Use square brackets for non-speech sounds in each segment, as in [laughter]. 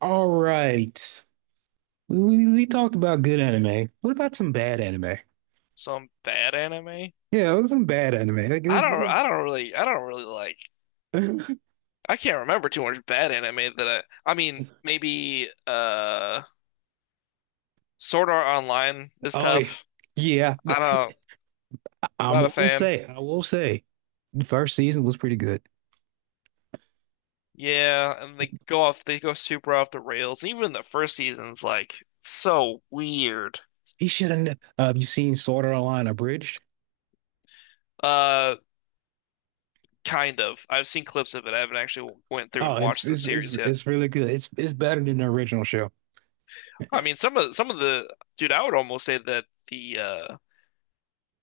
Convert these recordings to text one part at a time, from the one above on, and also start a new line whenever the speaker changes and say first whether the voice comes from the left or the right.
right: All right. We talked about good anime. What about some bad anime?
left: Some bad anime.
right: Yeah, it was some bad anime. Like,
left: I don't I don't really I don't really like
right: it-
left: I can't remember too much bad anime that I mean maybe, Sword Art Online
right: [laughs]
left: is
right: Oh yeah.
left: tough.
right: Yeah.
left: I don't I'm not a fan.
right: I will say, the first season was pretty good.
left: Yeah, and they go super off the rails. Even the first season's like so weird.
right: He shouldn't You seen Sword Art Online Abridged?
left: Uh Kind of. I've seen clips of it. I haven't actually went through
right: Oh,
left: and
right: it's
left: watched the
right: it's it's
left: series yet.
right: it's really good. It's better than the original show.
left: I mean some of the dude, I would almost say that the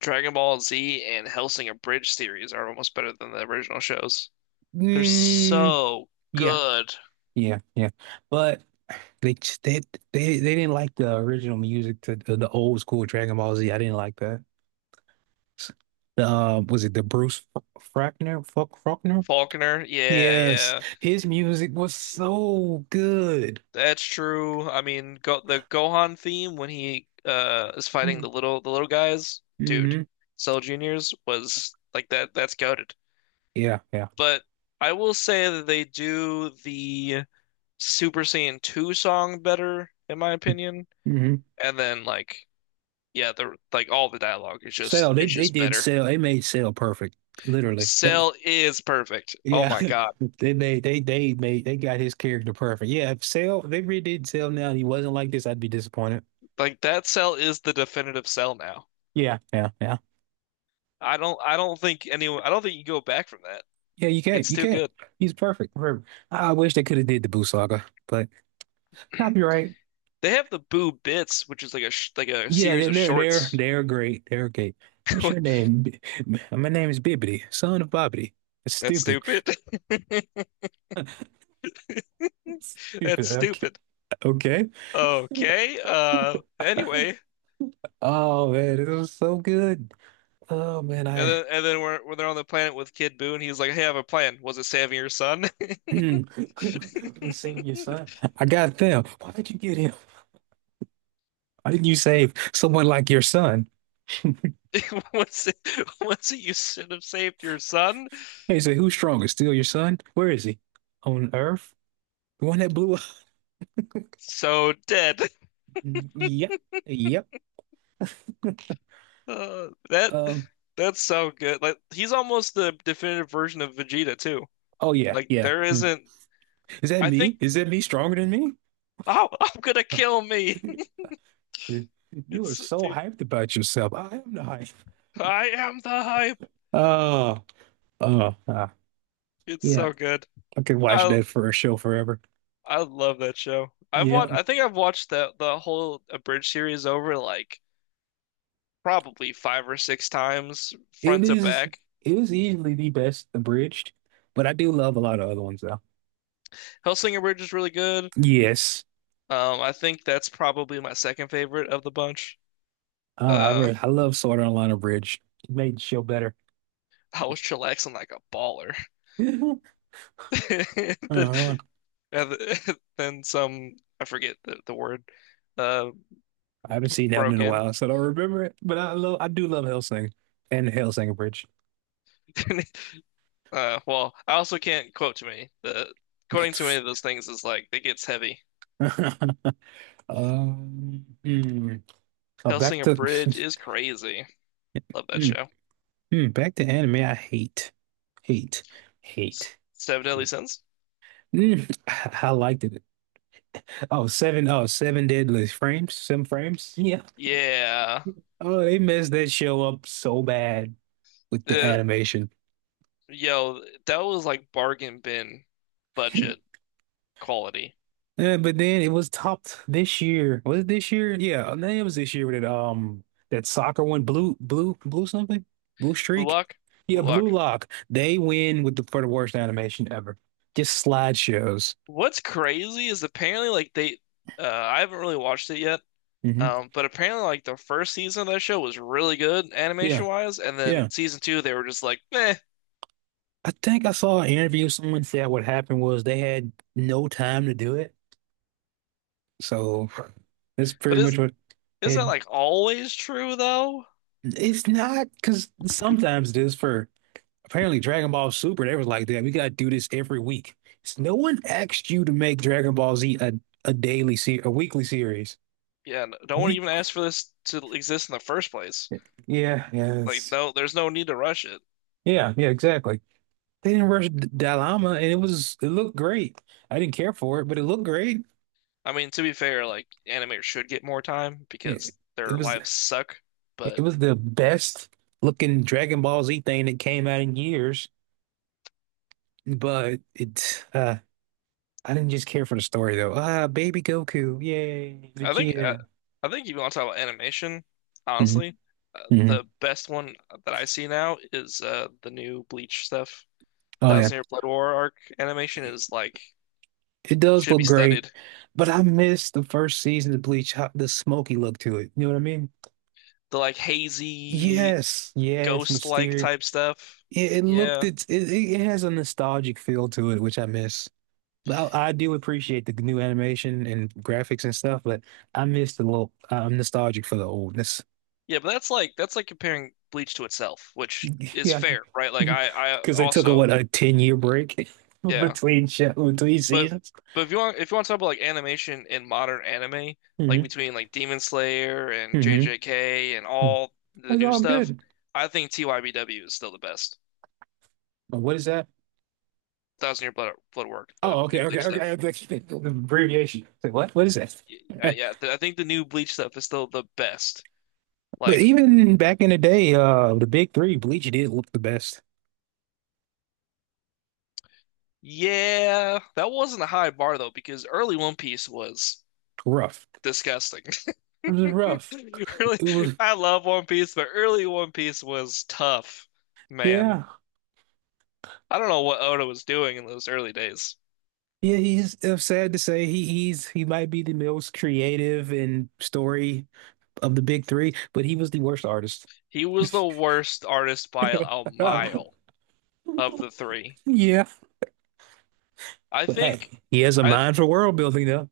left: Dragon Ball Z and Hellsing Abridged series are almost better than the original shows. They're
right: Mm,
left: so
right: yeah,
left: good.
right: yeah, yeah. But they just- they they didn't like the original music to the old school Dragon Ball Z. I didn't like that. Was it the Frackner? Fuck Faulkner?
left: Faulkner, yeah,
right: Yes,
left: yeah,
right: his music was so good.
left: that's true. I mean, go the Gohan theme when he is fighting the little guys, dude.
right: Mm-hmm.
left: Cell Juniors was like that. That's goated.
right: Yeah, yeah.
left: But I will say that they do the Super Saiyan 2 song better, in my opinion.
right: Mm-hmm.
left: And then, like, yeah, the like all the dialogue is just
right: Cell, they
left: is
right: they
left: just
right: did
left: better.
right: Cell. They made Cell perfect, literally. That,
left: Cell is perfect. Oh
right: yeah,
left: my
right: [laughs]
left: God.
right: they got his character perfect. Yeah, if Cell, if they redid Cell now, and he wasn't like this, I'd be disappointed.
left: Like that Cell is the definitive Cell now.
right: Yeah, yeah, yeah,
left: I don't think you go back from that.
right: yeah.
left: It's
right: You
left: too
right: can't.
left: good.
right: He's perfect. Perfect. I wish they could have did the Boo Saga, but
left: [clears throat]
right: copyright.
left: They have the Boo Bits, which is like a
right: Yeah,
left: series of shorts.
right: they're great. They're great. What's
left: [laughs]
right: your name? My name is Bibbidi, son of Bobbidi. It's
left: That's
right: stupid.
left: stupid.
right: [laughs]
left: [laughs] That's
right: Stupid. Okay.
left: stupid.
right: Okay.
left: Okay. Anyway,
right: Oh man, it was so good. Oh man, I
left: when they're on the planet with Kid Boo, and he's like, "Hey, I have a plan. Was it saving your son?"
right: [clears throat] let's
left: [laughs]
right: save your son. I got them. Why did you get him? Why didn't you save someone like your son? [laughs]
left: Was it was it you should have saved your son?
right: He said, "Who's strongest? Still your son? Where is he? On Earth? The one that blew up?
left: So dead.
right: Mm, yep. Yep.
left: Uh, that
right: Um.
left: that's so good. Like he's almost the definitive version of Vegeta too.
right: Oh yeah.
left: Like
right: Yeah.
left: there isn't.
right: Is that
left: I
right: me?
left: think
right: Stronger than
left: oh, I'm gonna kill me. [laughs]
right: me? [laughs] You are
left: It's
right: so
left: dude.
right: hyped about yourself. I am not hyped.
left: I am the hype.
right: Oh, oh, ah,
left: It's
right: yeah.
left: so good.
right: I could watch
left: I
right: that for a show forever.
left: I love that show. I've
right: Yeah,
left: watched. I think I've watched the whole Abridged series over like probably five or six times
right: it
left: front to
right: is.
left: back.
right: It is easily the best abridged, but I do love a lot of other ones though.
left: Hellsing Bridge is really good.
right: Yes,
left: I think that's probably my second favorite of the bunch. Uh,
right: I love Sword Art Online abridged. It made the show better.
left: I was chillaxing like a baller.
right: [laughs]
left: [laughs]
right: Uh-huh.
left: The, yeah, [laughs] then some, I forget the word, uh,
right: I haven't seen that one in
left: broke
right: a
left: in.
right: while, so I don't remember it. But I love. I do love Hellsing and Hellsing abridged.
left: [laughs] Well, I also can't quote to me. The quoting too many of those things is like it gets heavy.
right: [laughs] Mm, back
left: Hellsinger
right: to
left: Bridge is crazy.
right: [laughs]
left: Love that
right: Hmm.
left: show.
right: Hmm. Back to anime. I hate, hate, hate,
left: Seven Deadly
right: hate.
left: Sins.
right: Mm, [laughs] I liked it. Oh, seven deadly frames, seven frames. Yeah.
left: Yeah,
right: Oh, they messed that show up so bad with the
left: the
right: animation.
left: yo, that was like bargain bin
right: [laughs]
left: budget quality.
right: Yeah, but then it was topped this year. Was it this year? Yeah, I think it was this year with that that soccer one, blue something, blue
left: Blue
right: streak.
left: Lock,
right: Yeah,
left: Blue
right: Blue
left: Lock.
right: Lock. They win with the worst animation ever. Just slideshows.
left: What's crazy is apparently like they. I haven't really watched it yet.
right: Hmm.
left: But apparently, like the first season of that show was really good animation
right: Yeah,
left: wise, and
right: yeah.
left: then season two they were just like, meh.
right: I think I saw an interview. Someone said what happened was they had no time to do it. So that's pretty
left: But
right: much
left: is
right: what
left: is
right: it.
left: that like always true though?
right: It's not because sometimes it is for. Apparently, Dragon Ball Super, they was like, damn, we gotta do this every week. So no one asked you to make Dragon Ball Z a daily se a weekly series.
left: Yeah, no one
right: Week,
left: even asked for this to exist in the first place.
right: yeah,
left: Like, no, there's no need to rush it.
right: yeah, yeah, exactly. They didn't rush Dalama, and it looked great. I didn't care for it, but it looked great.
left: I mean, to be fair, like animators should get more time
right: Yeah,
left: because
right: it
left: their
right: was
left: lives suck.
right: it
left: But
right: was the best looking Dragon Ball Z thing that came out in years. But I didn't just care for the story though. Ah, baby Goku, yay,
left: I think uh,
right: Vegeta.
left: I think if you want to talk about animation,
right: Hmm.
left: honestly,
right: Hmm.
left: the best one that I see now is the new Bleach stuff.
right: Oh yeah.
left: Thousand Year Blood War arc animation is like
right: It does
left: should be
right: look great,
left: studied.
right: but I miss the first season of Bleach, how, the smoky look to it. You know what I mean?
left: The like hazy
right: Yes, yes,
left: ghost-like
right: Mysterio.
left: type stuff. Yeah.
right: It, it has a nostalgic feel to it, which I miss. But I do appreciate the new animation and graphics and stuff, but I miss the little. I'm nostalgic for the oldness.
left: Yeah, but that's like comparing Bleach to itself, which
right: [laughs]
left: is
right: Yeah,
left: fair, right? Like
right: [laughs]
left: I
right: because they took a
left: also
right: what a 10 year break [laughs]
left: yeah.
right: between show, between
left: But
right: seasons.
left: but if you want to talk about like animation in modern anime, like
right: Hmm.
left: between like Demon Slayer and
right: Hmm.
left: JJK and all the
right: It's
left: new
right: all
left: stuff,
right: good.
left: I think TYBW is still the best.
right: But what is that?
left: Thousand Year Blood War, the
right: Oh, okay,
left: new
right: okay,
left: Bleach
right: okay.
left: stuff.
right: That's [laughs] the abbreviation. It's like, what? What is
left: Yeah,
right: that?
left: yeah,
right: [laughs]
left: I think the new Bleach stuff is still the best.
right: But
left: Like,
right: even back in the day, the big three, Bleach did look the best.
left: yeah, that wasn't a high bar though, because early One Piece was
right: Rough.
left: disgusting. [laughs]
right: It was rough.
left: Really,
right: It was,
left: I love One Piece, but early One Piece was tough, man.
right: yeah,
left: I don't know what Oda was doing in those early days.
right: yeah. He's it's sad to say he might be the most creative and story of the big three, but he was the worst artist.
left: He was the worst artist by a mile
right: [laughs]
left: of the three.
right: Yeah,
left: I
right: but hey,
left: think
right: he has a
left: I
right: mind for world building though.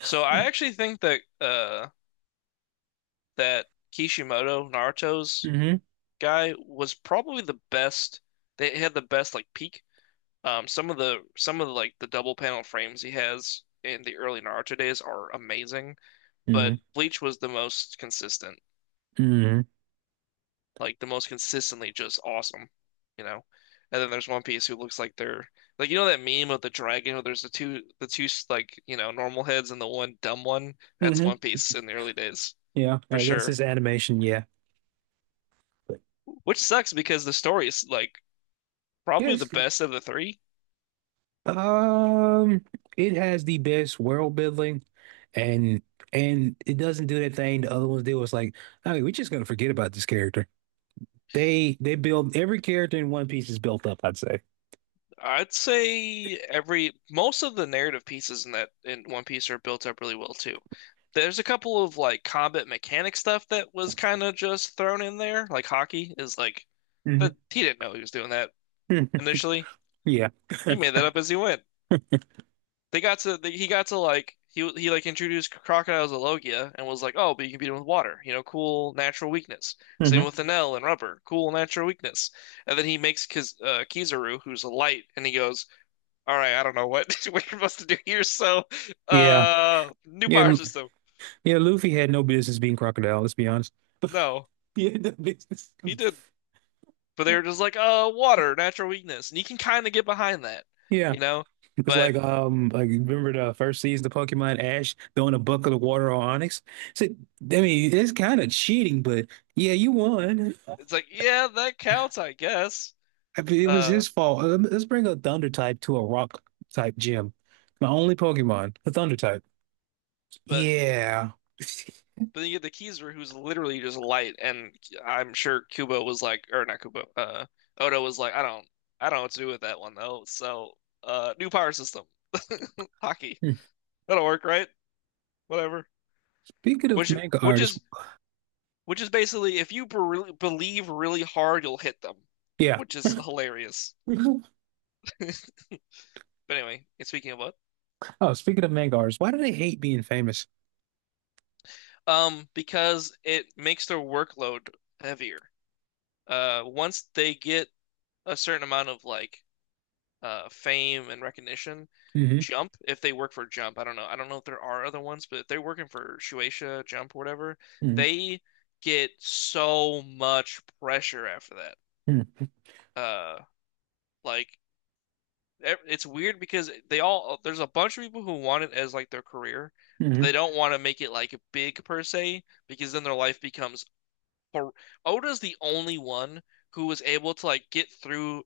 left: I actually think that that Kishimoto, Naruto's
right: Mm-hmm.
left: guy was probably the best. They had the best like peak. Some of the like the double panel frames he has in the early Naruto days are amazing, but
right: Mm-hmm.
left: Bleach was the most consistent,
right: Mm-hmm.
left: like the most consistently just awesome, you know. And then there's One Piece who looks like they're like you know that meme of the dragon where there's the two like you know normal heads and the one dumb one. That's
right: Mm-hmm.
left: One Piece in the early days
right: Yeah,
left: for
right: that's
left: sure,
right: his animation. Yeah, but
left: which sucks because the story is like probably the
right: yes.
left: best of the three.
right: Um, it has the best world building, and and it doesn't do that thing the other ones do. It's like, okay, we're just gonna forget about this character. They build every character in One Piece is built up, I'd say.
left: I'd say every most of the narrative pieces in One Piece are built up really well too. There's a couple of like combat mechanic stuff that was kind of just thrown in there. Like hockey is like that
right: Hmm.
left: he didn't know he was doing that
right: [laughs]
left: initially.
right: Yeah.
left: He made that up
right: [laughs]
left: as he went. They got to he got to like he like introduced crocodiles to Logia and was like, "Oh, but you can beat them with water. You know, cool natural weakness." Same
right: Hmm.
left: with Enel and Rubber, cool natural weakness. And then he makes Kizaru, who's a light, and he goes, all right, I don't know what [laughs] we're supposed to do here. So,
right: Yeah.
left: new power
right: Yeah.
left: system.
right: Yeah. Luffy had no business being Crocodile. Let's be honest. [laughs]
left: No,
right: Yeah, no business.
left: he did, but they were just like, water, natural weakness, and you can kind of get behind that,
right: Yeah.
left: you know.
right: It was
left: But
right: like you remember the first season of Pokemon Ash throwing a bucket of water on Onyx? So, I mean, it's kind of cheating, but yeah, you won.
left: it's like, yeah, that counts, I guess.
right: I mean, it was
left: Uh,
right: his fault. Let's bring a Thunder type to a Rock type gym. My only Pokemon, a Thunder type.
left: but
right: Yeah.
left: but then you get the Kizaru, who's literally just light, and I'm sure Kubo was like, or not Kubo, Oda was like, I don't, know what to do with that one though. So, new power system, [laughs] hockey.
right: Hmm.
left: That'll work, right? Whatever.
right: Speaking of
left: Which
right: manga
left: which
right: artists,
left: is which is basically if you believe really hard, you'll hit them,
right: yeah.
left: which is hilarious.
right: [laughs]
left: [laughs] But anyway, speaking of what,
right: Oh, speaking of manga artists, why do they hate being famous?
left: because it makes their workload heavier. Once they get a certain amount of like fame and recognition,
right: Hmm.
left: Jump, if they work for Jump, I don't know if there are other ones, but if they're working for Shueisha, Jump, whatever,
right: Hmm.
left: they get so much pressure after that. Uh, like it's weird because they all there's a bunch of people who want it as like their career, but they
right: Hmm.
left: don't want to make it like big per se because then their life becomes hor- Oda's the only one who was able to like get through,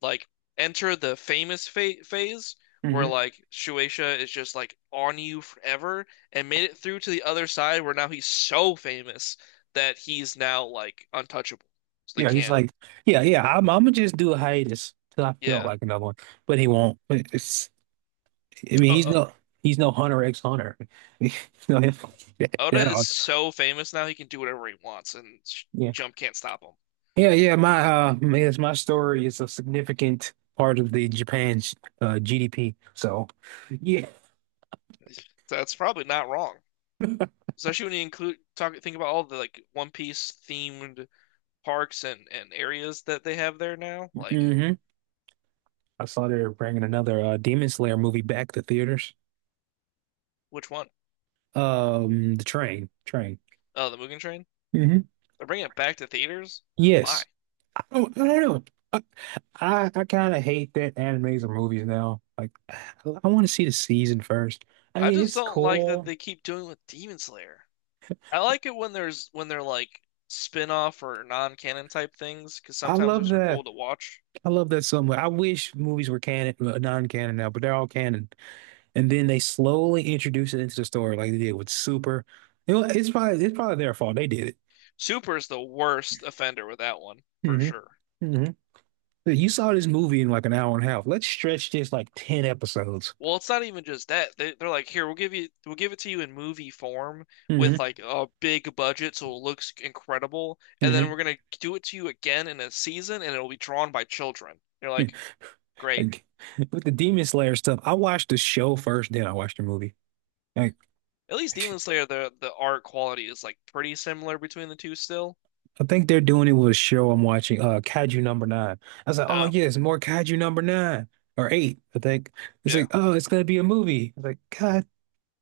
left: like enter the famous fa phase where
right: Hmm.
left: like Shueisha is just like on you forever and made it through to the other side where now he's so famous that he's now like untouchable. So they
right: Yeah, he's
left: can't.
right: like, yeah, yeah. I'm gonna just do a hiatus till I feel
left: Yeah.
right: like another one, but he won't. It's, I mean,
left: O-
right: he's no Hunter X Hunter. [laughs] No,
left: Oda
right: that
left: is
right: all-
left: so famous now, he can do whatever he wants, and
right: yeah,
left: Jump can't stop him.
right: yeah, yeah. Yes, my story is a significant part of the Japan's GDP. So, yeah,
left: So that's probably not wrong, especially when you include talk think about all the like One Piece themed parks and areas that they have there now. Like
right: hmm. I saw they're bringing another Demon Slayer movie back to theaters.
left: which one?
right: The train.
left: Oh, the Mugen Train.
right: Hmm.
left: They're bringing it back to theaters. Why?
right: Yes. Oh, I don't know. I I kind of hate that animes or movies now. Like, I want to see the season first. I
left: I
right: mean,
left: just
right: it's
left: don't like that
right: cool.
left: they keep doing it with Demon Slayer. I like it when there's when they're like spin-off or non-canon type things because
right: I
left: sometimes
right: love
left: those are
right: that.
left: cool to watch.
right: I love that so much. I wish movies were canon, non-canon now, but they're all canon. And then they slowly introduce it into the story, like they did with Super. You know, it's probably their fault. They did it.
left: Super is the worst offender with that one for
right: Hmm.
left: sure.
right: Hmm. You saw this movie in like an hour and a half. Let's stretch this like ten episodes.
left: Well, it's not even just that. They're like, here, we'll give it to you in movie form with
right: Mm-hmm.
left: like a big budget, so it looks incredible, and then we're
right: Mm-hmm.
left: gonna do it to you again in a season, and it'll be drawn by children. You're like, great.
right: Like, [laughs] with the Demon Slayer stuff, I watched the show first, then I watched the movie. Like,
left: At least Demon Slayer, the art quality is like pretty similar between the two still.
right: I think they're doing it with a show I'm watching, Kaiju Number Nine. I was like, oh
left: Oh,
right: yes, more Kaiju Number Nine or Eight. I think it's
left: yeah.
right: like, oh, it's gonna be a movie. I was like, God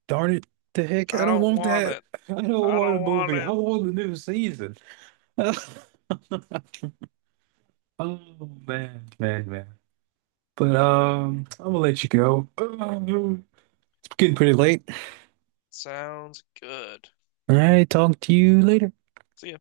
right: darn it, the heck, I
left: I
right: don't
left: don't
right: want
left: want
right: that.
left: it.
right: [laughs] I don't
left: I
right: want a
left: don't want
right: movie. I
left: it.
right: want the new season. [laughs] Oh man, man, man. But I'm gonna let you go. Oh, it's getting pretty late.
left: Sounds good.
right: All right, talk to you later.
left: See ya.